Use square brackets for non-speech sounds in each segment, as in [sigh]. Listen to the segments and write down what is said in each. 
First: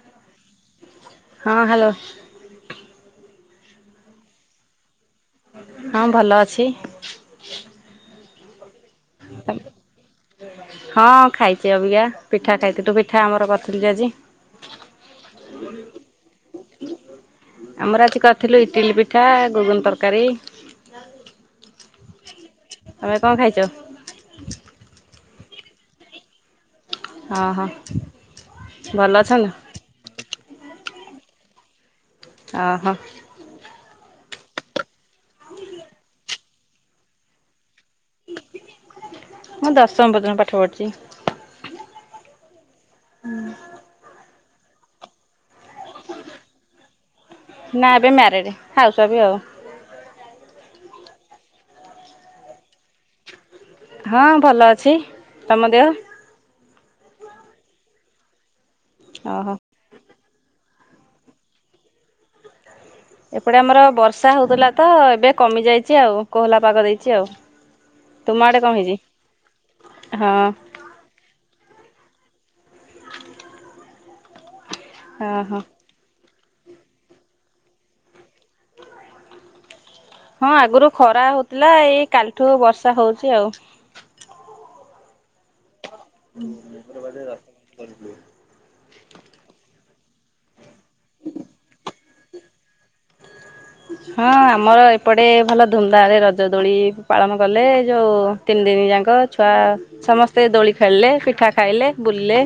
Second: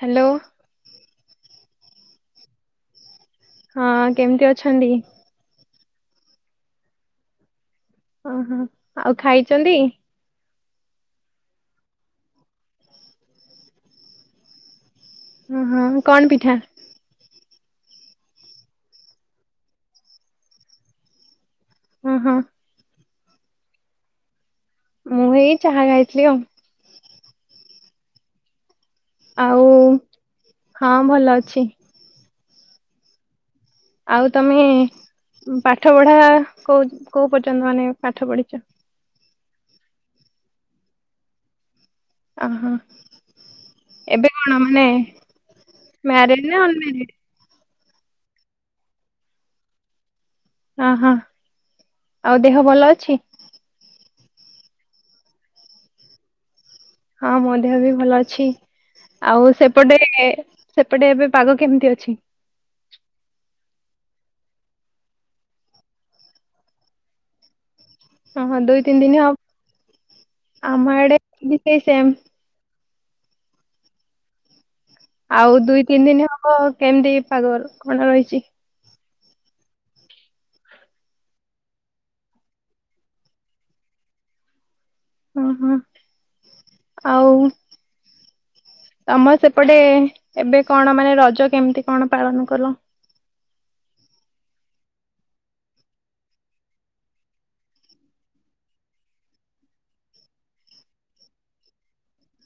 Hello. ହଁ hello. ହଁ କେମିତି ଅଛନ୍ତି? ହଁ ଭଲ ଅଛି। ଓହୋ। ଆଉ ଖାଇଚନ୍ତି? ହଁ ଖାଇଚି ଅବିକା ପିଠା ଖାଇଥିଲୁ ପିଠା ଆମର କରିଥିଲୁ ଯେ ଆଜି। ଓ ହଁ। କଣ ପିଠା? ଆମର ଆଜି କରିଥିଲୁ ଇଟିଲି ପିଠା ଘୁଗୁନି ତରକାରୀ। ଅ ହଁ। ତମେ କଣ ଖାଇଚ? ମୁଁ ହେଇ ଚାହା ଖାଇଥିଲି ଆଉ। ଅ ହ। ଆଉ ହଁ ଭଲ ଅଛି। ଅ ହ। ଆଉ ତମେ ପାଠ ପଢା କୋଉ କୋଉ ପର୍ଯ୍ୟନ୍ତ ମାନେ ପାଠ ପଢିଚ? ମୁଁ ଦଶମ ପର୍ଯ୍ୟନ୍ତ ପାଠ ପଢିଚି। ଅ ହଁ। ହୁଁ। ଏବେ କଣ ମାନେ ମ୍ୟାରେଡ ନା ଅନ ମ୍ୟାରେଡ? ନା ଏବେ ମ୍ୟାରେଡ। ହାଉସୱାଇଫ ଆଉ। ଅ ହଁ। ଆଉ ଦେହ ଭଲ ଅଛି? ହଁ ଭଲ ଅଛି। ତମ ଦେହ? ହଁ ମୋ ଦେହ ବି ଭଲ ଅଛି। ଆଉ ଓହୋ ସେ ସେପଟେ ସେପଟେ ଏବେ ପାଗ କେମିତି ଅଛି? ଏପଟେ ଆମର ବର୍ଷା ହଉଥିଲା ତ ଏବେ କମିଯାଇଚି ଆଉ କୋହଲା ପାଗ ଦେଇଚି ଆଉ। ତୁମ ଓହୋ ଆଡେ କଣ ଦୁଇ ହେଇଛି? ତିନି ଦିନ ହବ ହଁ। ଆମ ଆଡ଼େ ବି ସେଇ ସେମ୍। [inaudible] ହଁ ଆଉ ହଁ। ଦୁଇ ତିନି ଦିନ ହବ କେମିତି ପାଗ କଣ ରହିଚି? ହଁ ଆଗରୁ ଖରା ହଉଥିଲା ଏଇ କାଲିଠୁ ବର୍ଷା ହଉଛି ଆଉ। ଅ ହଁ। ଆଉ ତମର ସେପଟେ ଏବେ କଣ ମାନେ ରଜ କେମିତି କଣ ପାଳନ କଲ? ହଁ ଆମର ଏପଟେ ଭଲ ଧୁମଧାମରେ ରଜ ଦୋଳି ପାଳନ କଲେ। ଯୋଉ ତିନି ଦିନ ଯାକ ଛୁଆ ସମସ୍ତେ ଦୋଳି ଖେଳିଲେ ପିଠା ଖାଇଲେ ବୁଲିଲେ।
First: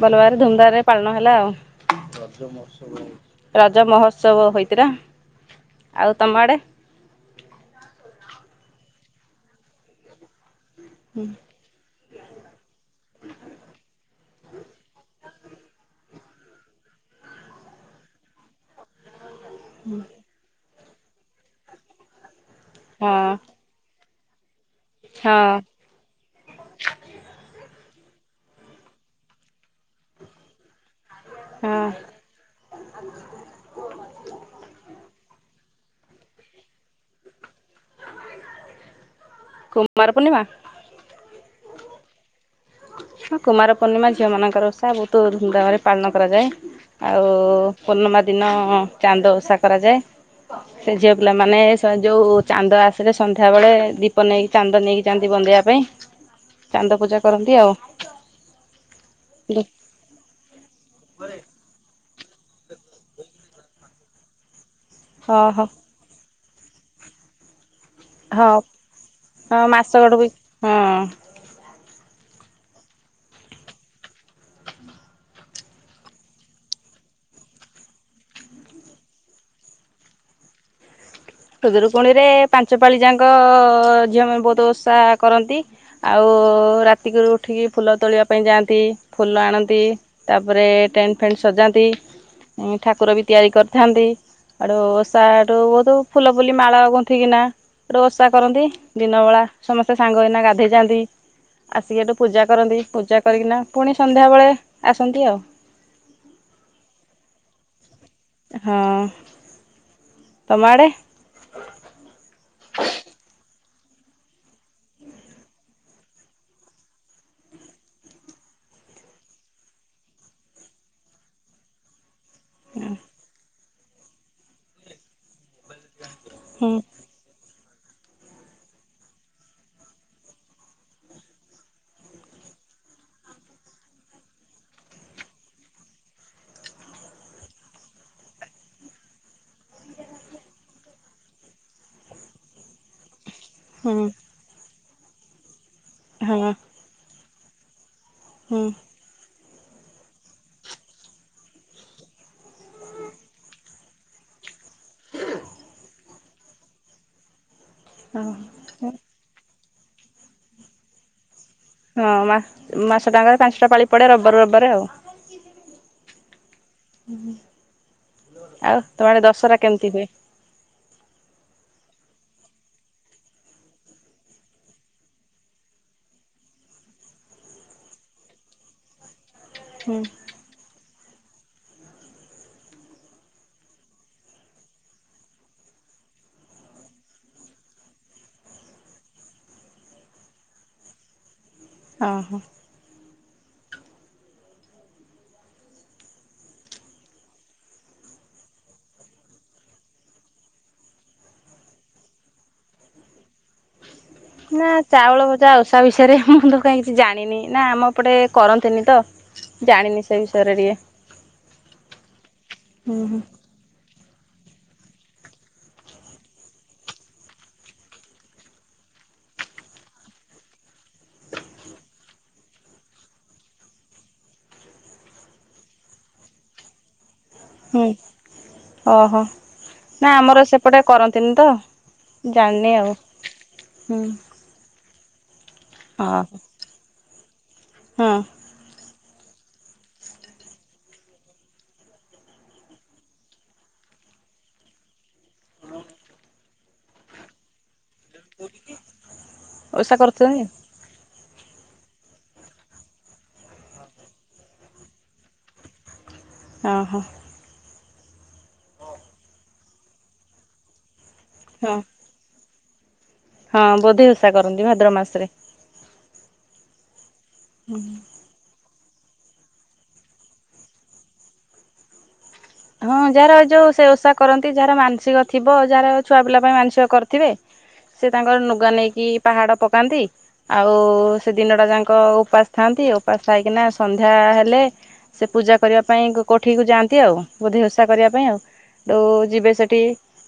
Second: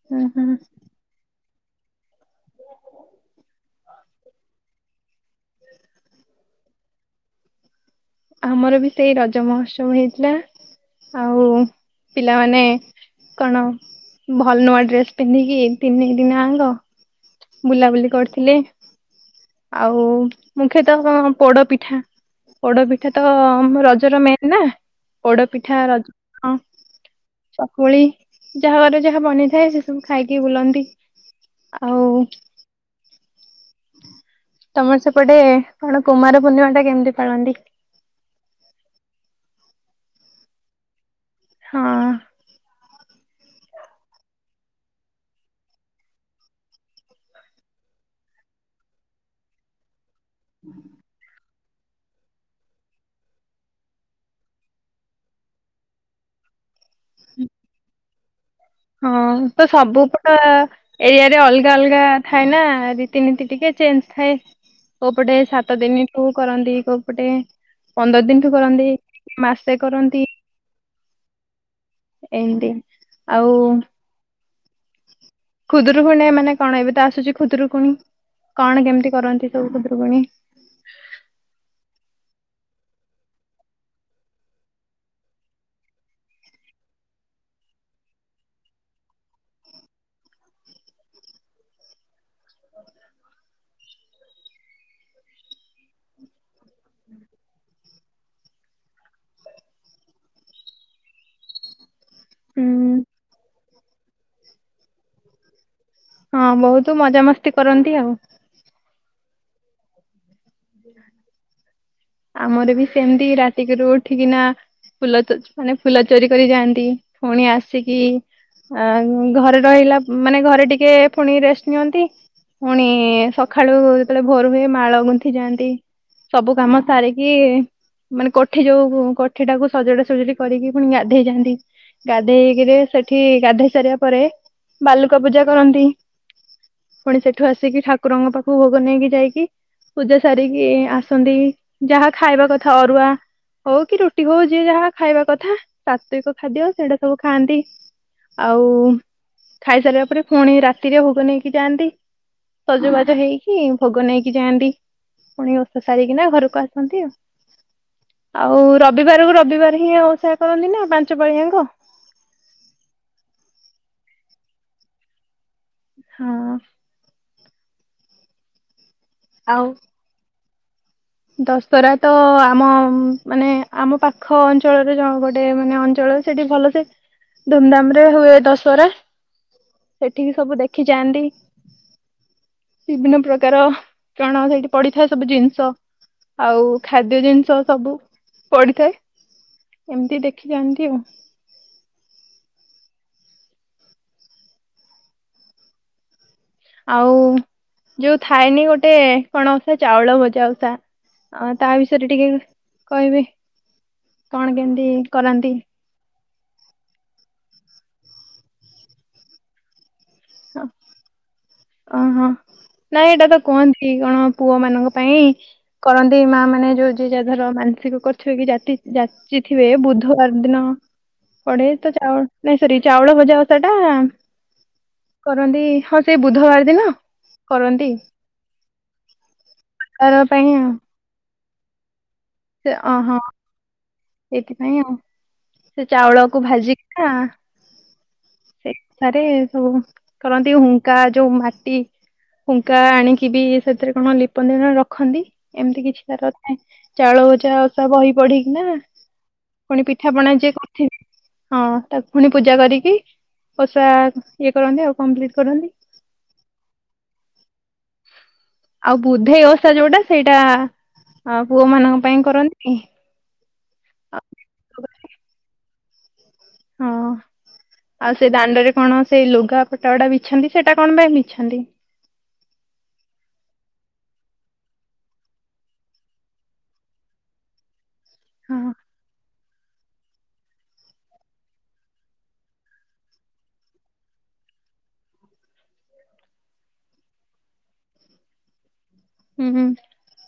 ଭଲ ହୁଁ ଭାବରେ ହୁଁ ଧୁମଧାମରେ ପାଳନ ହେଲା ଆଉ। ରଜ ମହୋତ୍ସବ ହେଇଥିଲା। ଆଉ ତମ ଆଡେ? ଆମର ବି ସେଇ ରଜ ମହୋତ୍ସବ ହେଇଥିଲା। ହଁ। ଆଉ ପିଲାମାନେ କଣ ଭଲ ନୂଆ ଡ୍ରେସ୍ ପିନ୍ଧିକି ଏଇ ତିନି ଦିନ ଆଙ୍କ ବୁଲାବୁଲି କରିଥିଲେ। ଆଉ ମୁଖ୍ୟତଃ ପୋଡପିଠା ପୋଡପିଠା ତ ହଁ ରଜ ରଜ ର ମେନ୍‌ ନା। ପୋଡ ପିଠା ରଜ ଚକୁଳି ଯାହା ଘରେ ଯାହା ବନିଥାଏ ସେ ସବୁ ଖାଇକି ବୁଲନ୍ତି। ହଁ ଆଉ [inaudible] ତମର ସେପଟେ କଣ କୁମାର ପୂର୍ଣ୍ଣିମା ଟା କେମିତି ପାଳନ୍ତି? କୁମାର ପୂର୍ଣ୍ଣିମା? ହଁ-ଅ-ଅ ହଁ କୁମାର ପୂର୍ଣ୍ଣିମା ଝିଅମାନଙ୍କର ଓଷା। ବହୁତ ଧୁମଧାମରେ ପାଳନ କରାଯାଏ। ଆଉ-ଉ-ଉ-ଉ ପୂର୍ଣ୍ଣିମା ଦିନ-ଅ-ଅ ଚାନ୍ଦ ଓଷା କରାଯାଏ। ସେ ଝିଅ ପିଲାମାନେ ତେ ଯୋଉ-ଉ-ଉ-ଉ ଚାନ୍ଦ ଆସିଲେ ସନ୍ଧ୍ୟା ବେଳେ ଦୀପ ନେଇକି ଚାନ୍ଦ ନେଇକି ଯାନ୍ତି ବନ୍ଦେଇବା ପାଇଁ। ଚାନ୍ଦ ପୂଜା କରନ୍ତି ଆଉ। ହଁ ତ ସବୁ ପ-ଅ-ଅ-ଅ ଏରିଆରେ ଅଲଗା ଅଲଗା ଥାଏ ନା ରୀତିନୀତି ଟିକେ ଚେଞ୍ଜ୍ ଥାଏ। କୋଉ ପଟେ ହଁ ହଁ ସାତ ଦିନଠୁ କରନ୍ତି, କୋଉ ପଟେ ପନ୍ଦର ଦିନଠୁ ହଁ କରନ୍ତି, ହଁ ମାସେ ମାସ ଗଡ ବି କରନ୍ତି। ହଁ। ଏମତି ଆଉ-ଉ-ଉ ଖୁଦୁରୁକୁଣୀ ମାନେ କଣ ଏବେ ତ ଆସୁଛି ଖୁଦୁରୁକୁଣୀ କଣ କେମିତି କରନ୍ତି ସବୁ ଖୁଦୁରୁକୁଣୀ? ଖୁଦୁରୁକୁଣୀରେ ପାଞ୍ଚପାଳି ଯାଙ୍କ-ଅ-ଅ-ଅ ଝିଅମାନେ ବହୁତ ଓଷା କରନ୍ତି। ଆଉ-ଉ-ଉ-ଉ-ଉ ରାତିକୁରୁ ଉଠିକି ଫୁଲ ତୋଳିବା ପାଇଁ ଯାଆନ୍ତି, ଫୁଲ ଆଣନ୍ତି। ତାପରେ ଟେଣ୍ଟ ଫେଣ୍ଟ ସଜାନ୍ତି। ଉ ଠାକୁର ବି ତିଆରି କରିଥାନ୍ତି। ଆଡ଼ୁ ଓଷାଠୁ ବହୁତ ଫୁଲ ଫୁଲି ମାଳ ଗୁନ୍ଥି କିି ନା ହେଟୁ ଓଷା କରନ୍ତି ଦିନ ବେଳା ସମସ୍ତେ ସାଙ୍ଗ ହେଇନା ଗାଧେଇ ଯାଆନ୍ତି ଆସିକି ଏଠୁ ପୂଜା ହୁଁ କରନ୍ତି। ପୂଜା କରିକିନା ପୁଣି ସନ୍ଧ୍ୟାବେଳେ ଆସନ୍ତି ଆଉ। ହଁ ବହୁତ ମଜାମସ୍ତି କରନ୍ତି ଆଉ। ହଁ। ତମଆଡ଼େ? ଆମର ବି ସେମିତି ରାତିକରୁ ଉଠିକିନା ଫୁଲ ତୋ ମାନେ ଫୁଲ ଚୋରି କରି ଯାଆନ୍ତି। ପୁଣି ଆସିକି ଆ ଘରେ ରହିଲା ମ ମାନେ ଘରେ ଟିକେ ପୁଣି ରେଷ୍ଟ ନିଅନ୍ତି। ପୁଣି-ଇ-ଇ-ଇ ସକାଳୁ ଯେତେବେଳେ ଭୋର ହୁଏ ମାଳ ଗୁନ୍ଥି ଯାଆ ନ୍ତି ସବୁ ହଁ କାମ ସାରିକି ମାନେ କୋଠି ଯୋଉ-ଉ-ଉ କୋଠି ଟାକୁ ସଜଡା ସଜିଡି କରିକି ପୁଣି ଗାଧେଇ ଯାଆନ୍ତି। ଗାଧେଇକିରି ସେଠି ଗାଧେଇ ସାରିବା ପରେ ବାଲୁକା ପୂଜା କରନ୍ତି। ପୁଣି ସେଠୁ ଆସିକି ଠାକୁରଙ୍କ ପାଖକୁ ଭୋଗ ନେଇକି ଯାଇକି ପୂଜା ସାରିକି ଆସନ୍ତି। ଯାହା ଖାଇବା କଥା ଅରୁଆ ହଉ କି ହୁଁ। ରୁଟି ହଉ ଯିଏ ଯାହା ଖାଇବା କଥା ସାତ୍ଵିକ ହଁ ଖାଦ୍ୟ ସେଇଟା ସବୁ ଖାଆନ୍ତି। ହଁ ଆଉ ଖାଇସାରିବା ପରେ ପୁଣି ରାତିରେ ଭୋଗ ନେଇକି ଯାଆନ୍ତି। ସଜବାଜ ହେଇକି ଭୋଗ ନେଇକି ଯାଆନ୍ତି। ପୁଣି ଓଷା ସାରିକିନା ଘରକୁ ଆସନ୍ତି ଆଉ। ଆଉ ରବିବାରକୁ ରବିବାର ହି ଓସା କରନ୍ତି ନା ପାଞ୍ଚ ପାଳି ଯାଙ୍କ। ହଁ ମା ମାସଟା ଙ୍କରେ ପାଞ୍ଚଟା ପାଳି ପଡେ ରବିବାର କୁ ରବିବାରେ ଆଉ। ହଁ। ଆଉ ତମ ଆଡ଼େ ଦଶହରା ଆଉ କେମିତି ହୁଏ। ଦଶହରା ତ ଆମ ମାନେ ଆମ ପାଖ ଅଞ୍ଚଳରେ ଜଣ ଗୋଟେ ମାନେ ଅଞ୍ଚଳ ସେଠି ଭଲ ସେ ଧୁମଧାମରେ ହୁଏ ଦଶହରା। ହୁଁ ସେଠିକ୍ ସବୁ ଦେଖି ଯାଆନ୍ତି। ବିଭିନ୍ନ ପ୍ରକାର ଚଣା ସେଇଠି ପଡିଥାଏ ସବୁ ଜିନିଷ ଆଉ ଖାଦ୍ୟ ଜିନିଷ ସବୁ ପଡିଥାଏ। ଏମିତି ଦେଖି ଯାଆନ୍ତି ଆଉ। ଓହୋ, ଆଉ-ଉ-ଉ ଯୋଉ ଥାଏନି ଗୋଟେ କଣ ଅସା ଚାଉଳ ଭଜା ଓସା। ହ ତା ବିଷୟରେ ଟିକେ କହିବେ। କଣ ନା କେମିତି ଚାଉଳ ଭଜା କରନ୍ତି ଆଉ ତା ବିଷୟରେ ମୁଁ ତ କାହିଁ କିଛି ଜାଣିନି ନା ଆମ ଏପଟେ କରନ୍ତିନି ତ ଜାଣିନି। ସେଇ ବିଷୟରେ ଟିକେ ଓହୋ ହୁଁ ନାଇଁ ହୁଁ ଏଇଟା ତ କୁହନ୍ତି କଣ ପୁଅ ମାନଙ୍କ ପାଇଁ କରନ୍ତି ମା ମାନେ ଯୋଉ ଯିଏ ଯା ଧର ମାନସିକ କରିଥିବ କି ଜାତି ଜିଏ ଥିବେ ବୁଧବାର ଦିନ ପଡେ ତ ଚାଉଳ ନାଇଁ ସରି ଚାଉଳ ଭଜା ଭଷା ଟା କରନ୍ତି ହଁ ସେଇ ବୁଧବାର ଦିନ ହୁଁ କରନ୍ତି ଓହୋ ନା ତାର ଆମର ପାଇଁ ଆଉ ସେପଟେ କରନ୍ତିନି ତ। ଜାଣିନି ସେ ଆଉ ଅହଁ ହୁଁ ସେଇଥିପାଇଁ ଆଉ ସେ ଚାଉଳକୁ ଭାଜିକିନା ହୁଁ ହୁଁ। ସେଠାରେ ସବୁ କରନ୍ତି ହୁଙ୍କା ଯୋଉ ମାଟି ହୁଁଙ୍କା ଆଣିକି ବି ସେଥିରେ କଣ ଲିପନ୍ତି ନା ରଖନ୍ତି ଏମିତି କିଛି ତାର ଥାଏ। ଚାଉଳ ଭଜା ଓଷା ବହି ପଢିକିନା ପୁଣି ଓଷା ପିଠା କରୁଛନ୍ତି ପଣା ଯିଏ ହଁ ତାକୁ ପୁଣି ପୂଜା କରିକି ଓଷା ଇଏ କରନ୍ତି ଆଉ କମ୍ପ୍ଲିଟ କରନ୍ତି। ଓହୋ। ଆଉ ବୁଦ୍ଧେଇ ଓଷା ଯୋଉଟା ସେଇଟା ହଁ ପୁଅମାନଙ୍କ ପାଇଁ କରନ୍ତି। ହଁ ବୁଧେଇ ଭଷା କରନ୍ତି ଭାଦ୍ରବ ମାସରେ। ହଁ। [inaudible] ଆଉ ସେ ଦାଣ୍ଡରେ କଣ ସେ ଲୁଗା ପଟା ଗୁଡା ବିଛାନ୍ତି ସେଟା କଣ ପାଇଁ ବିଛାନ୍ତି? ହଁ ଯାହାର ଏ ଯୋଉ ସେ ଓଷା କରନ୍ତି ଯାହାର ମାନସିକ ଥିବ ଯାହାର ଛୁଆ ପିଲା ପାଇଁ ମାନସିକ କରିଥିବେ ସେ ତାଙ୍କର ହଁ ନୁଗା ନେଇକି ପାହାଡ ପକାନ୍ତି। ଆଉ ସେ ଦିନଟା ଯାଙ୍କ ଉପାସ ଥାଆନ୍ତି ଉପାସ ଥାଇକିନା ସନ୍ଧ୍ୟା ହେଲେ ସେ ପୂଜା କରିବା ପାଇଁ କୋଠିକୁ ଯାଆନ୍ତି ଆଉ। ବୁଧେଇଓସା କରିବା ପାଇଁ ଆଉ ତଉ ହୁଁ ଯିବେ ହୁଁ ସେଠି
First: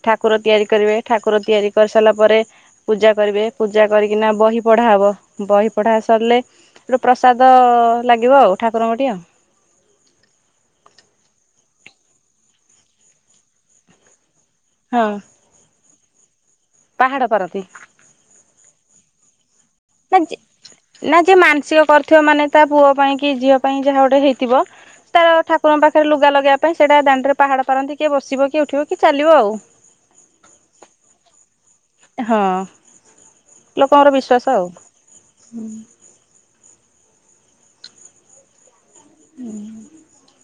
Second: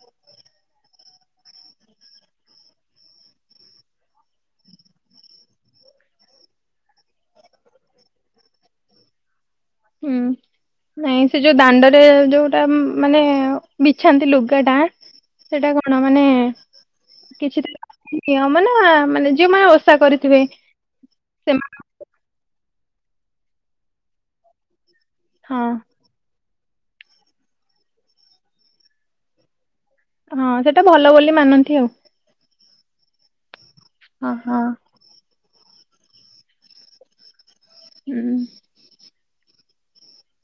ଠାକୁର ତିଆରି କରିବେ ଠାକୁର ତିଆରି କରିସାରିଲା ପରେ ପୂଜା କରିବେ ପୂଜା କରିକିନା ବହି ପଢା ହବ ବହି ପଢା ସରିଲେ ସେଠୁ ପ୍ରସାଦ ଲାଗିବ ଆଉ ଠାକୁରଙ୍କଠି ଆଉ। ହୁଁ ନାଇଁ ସେ ଯୋଉ ଦାଣ୍ଡରେ ଯୋଉଟା ମାନେ ବିଛାନ୍ତି ଲୁଗା ଟା ହଁ ସେଟା କଣ ମାନେ ପାହାଡ଼ ପାରନ୍ତି କିଛି ତାର କ ନିୟମ ନା ମାନେ ଯଉ ମାନେ ନା ଯେ ନା କିଏ ମାନସିକ କରିଥିବ ମାନେ ତା ପୁଅ ପାଇଁ କି ଝିଅ ପାଇଁ ଯାହା ଗୋଟେ ହେଇଥିବ ତାର ହଁ ଠାକୁରଙ୍କ ପାଖରେ ଲୁଗା ଲଗେଇବା ପାଇଁ ସେଇଟା ଦାଣ୍ଡରେ ପାହାଡ଼ ପାରନ୍ତି କିଏ ବସିବ କିଏ ଉଠିବ କି ଚାଲିବ ଆଉ। ହଁ ସେଇଟା ଭଲ ବୋଲି ମାନନ୍ତି ଆଉ। ହଁ ଲୋକଙ୍କର ହଁ ବିଶ୍ୱାସ ହଁ ଆଉ। ହୁଁ। ହୁଁ।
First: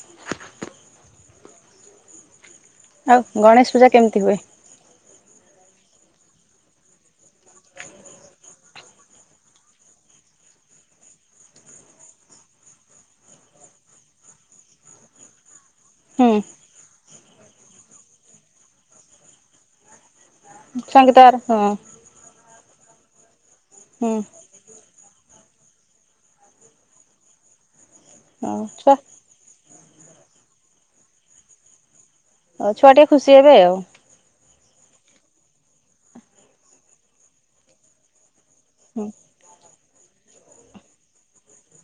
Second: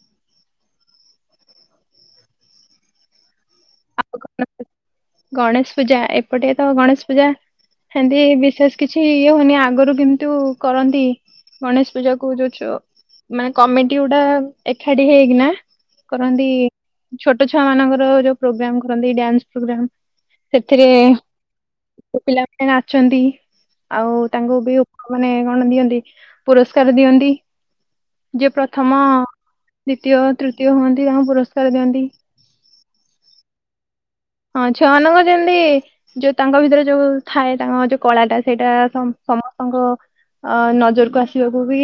[inaudible] ଆଉ ଗଣେଶ ପୂଜା ଆଉ କେମିତି କଣ ହୁଏ? ଗଣେଶ ପୂଜା ଏପଟେ ତ ଗଣେଶ ପୂଜା ସେତି ବିଶେଷ କିଛି ଇଏ ହୁଏନି ଆଗରୁ କିନ୍ତୁ କରନ୍ତି। ଗଣେଶ ପୂଜା କୁ ଯୋଉଛ ମାନେ କମେଟି ଗୁଡା ଏକାଠି ହେଇକି ନା ହୁଁ କରନ୍ତି ଛୋଟ ଛୁଆ ମାନଙ୍କର ଯୋଉ ପ୍ରୋଗ୍ରାମ କରନ୍ତି ଡ୍ୟାନ୍ସ ପ୍ରୋଗ୍ରାମ। ସେଥିରେ ସଙ୍ଗୀତର ହଁ ପିଲାମାନେ ନାଚନ୍ତି ଆଉ ହୁଁ ତାଙ୍କୁ ବି ମାନେ କଣ ଦିଅନ୍ତି ପୁରସ୍କାର ଦିଅନ୍ତି ଯିଏ ହଉ ଛୁଆ ପ୍ରଥମ ଦ୍ୱତୀୟ ତୃତୀୟ ହୁଅନ୍ତି ତାଙ୍କୁ ପୁରସ୍କାର ଦିଅନ୍ତି। ହଉ ଛୁଆ ଟିକେ ଖୁସି ହେବେ ଆଉ। ହଁ ଛୁଆମାନଙ୍କ ଯେମିତି ଯୋଉ ତାଙ୍କ ଭିତରେ ଯୋଉ ଥାଏ ତାଙ୍କ ଯୋଉ କଳା ଟା ସେଇଟା ହୁଁ ସମସ୍ତଙ୍କ ଅ ନଜରକୁ ଆସିବାକୁ ବି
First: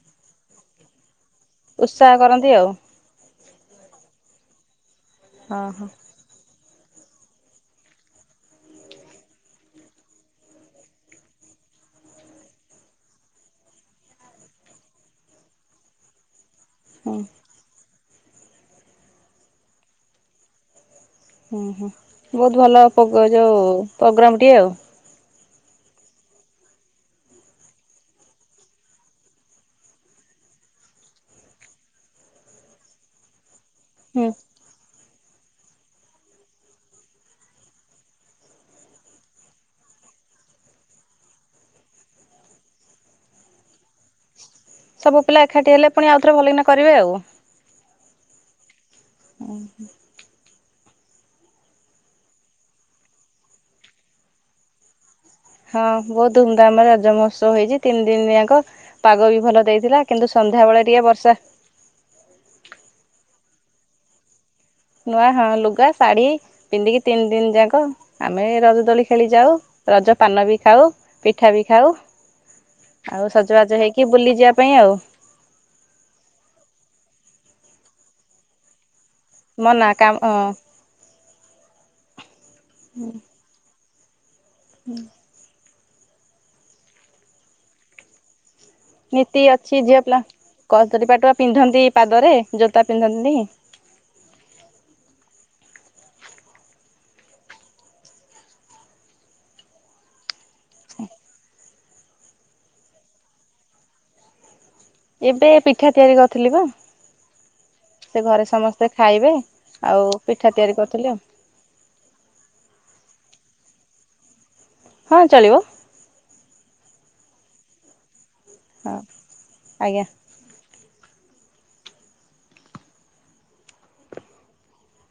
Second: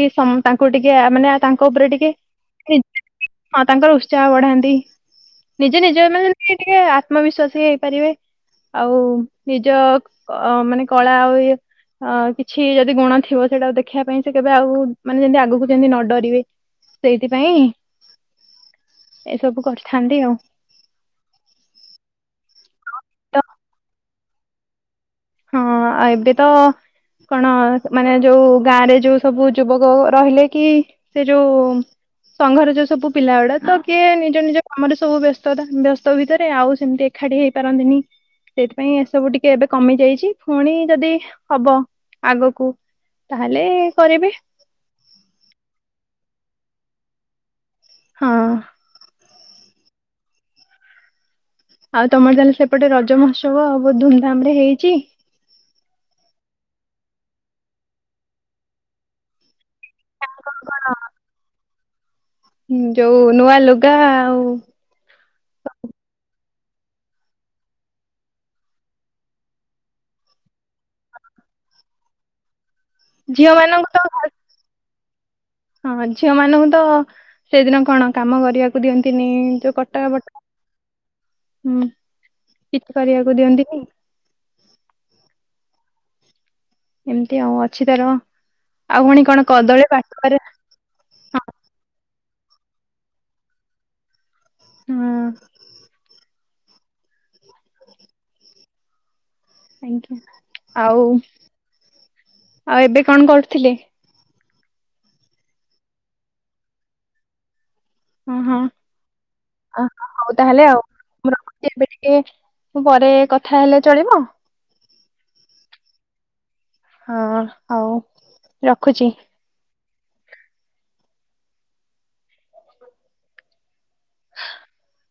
ତାଙ୍କୁ ଟିକେ ମାନେ ତାଙ୍କ ଉପରେ ଟିକେ ଉତ୍ସାହ କରନ୍ତି ଆଉ ହଁ ତାଙ୍କର ଉତ୍ସାହ ବଢାନ୍ତି ହଁ ନିଜେ ହଁ ନିଜ ମାନେ ଟିକେ ଆତ୍ମବିଶ୍ୱାସୀ ହେଇପାରିବେ ଆଉ ନିଜ ମାନେ କଳା ଆଉ ଇଏ ଅ କିଛି ଯଦି ଗୁଣ ଥିବ ସେଇଟା ଦେଖିବା ପାଇଁ ସେ କେବେ ଆଉ ମାନେ ଯେମିତି ଆଗକୁ ଯେମିତି ନ ଡରିବେ। ହୁଁ ସେଇଥିପାଇଁ ଏସବୁ କରିଥାନ୍ତି ଆଉ। ହୁଁ ହୁଁ ବହୁତ୍ ଭଲ ପୋଗୋ ତ ଯୋଉ ପ୍ରୋଗ୍ରାମ ଟିଏ ଆଉ। ହଁ ଏବେ ତ କଣ ମାନେ ଯୋଉ ଗାଁ ରେ ଯୋଉ ସବୁ ଯୁବକ ରହିଲେ କି ସେ ଯୋଉ ସଂଘର ଯୋଉ ସବୁ ପିଲା ଗୁଡା ତ କିଏ ହୁଁ। ନିଜ ନିଜ ଆମର ସବୁ ବ୍ୟସ୍ତତା ବ୍ୟସ୍ତ ଭିତରେ ଆଉ ସେମିତି ଏକାଠି ହେଇପାରନ୍ତିନି। ସେଥିପାଇଁ ଏସବୁ ଟିକେ ଏବେ କମି ଯାଇଛି। ଆ ପୁଣି ଯଦି ହବ ଆଗକୁ ତାହେଲେ କରିବେ। ସବୁ ପିଲା ଏକାଠି ହେଲେ ପୁଣି ଆଉଥରେ ଭଲକିନା କରିବେ ଆଉ। ହଁ। ହଁ ହଁ ଆଉ ତମର ତାହେଲେ ସେପଟେ ରଜ ମହୋତ୍ସବ ବହୁତ ଧୁମ୍ ଧାମ୍ ରେ ହେଇଛି? ହଁ ବହୁତ୍ ଧୁମଧାମରେ ରଜ ମହୋତ୍ସବ ହେଇଛି ତିନି ଦିନ ଜାଙ୍କ ପାଗ ବି ଭଲ ଦେଇ ଥିଲା କିନ୍ତୁ ସନ୍ଧ୍ୟାବେଳେ ଟିକେ ବର୍ଷା। ହଁ ଯୋଉ ନୂଆ ଲୁଗା ଆଉ ନୂଆ ହଁ ଲୁଗା, ଶାଢ଼ୀ। ପିନ୍ଧିକି ତିନି ଦିନ ଯାକ ଆମେ ରଜ ଦୋଳି ଖେଳି ଯାଉ ରଜ ପାନ ବି ଖାଉ। ପିଠା ବି ଖାଉ। [inaudible] ଆଉ ସଜବାଜ ମାନଙ୍କୁ ତ ହେଇକି ବୁଲି ଯିବା ପାଇଁ ଆଉ। ହଁ ଝିଅ ମାନଙ୍କୁ ତ ସେଇଦିନ କଣ କାମ କରିବାକୁ ଦିଅନ୍ତିନି ଯୋଉ ମନା କଟା କାମ ବଟା ହୁଁ। ଚିଟ୍ କରିବାକୁ ଦିଅନ୍ତି ନି? ହୁଁ। ଏମିତି ଆଉ ଅଛି ତାର ଆଉ ପୁଣି କଣ କଦଳୀ ପାଟୁଆ ରେ କଦୁରୀପଟୁଆ ପିନ୍ଧନ୍ତି ପାଦରେ ଜୋତା ପିନ୍ଧନ୍ତିନି ହଁ। ଆଜ୍ଞା ଆଉ ଆଉ ଏବେ କଣ କରୁଥିଲେ? ଏବେ ପିଠା ତିଆରି କରିଥିଲି ବା। ସେ ହଁ ଘରେ ହଁ ସମସ୍ତେ ଖାଇବେ ଅ ଆଉ ହଉ ପିଠା ତାହେଲେ ତିଆରି କରୁଥିଲେ ଆଉ। ମୁଁ ଏବେ ଟିକେ ପରେ କଥା ହେଲେ ଚଳିବ। ହଁ ଚଳିବ। ହଁ ହଉ ହଁ ରଖୁଚି। ଆଜ୍ଞା। [inaudible]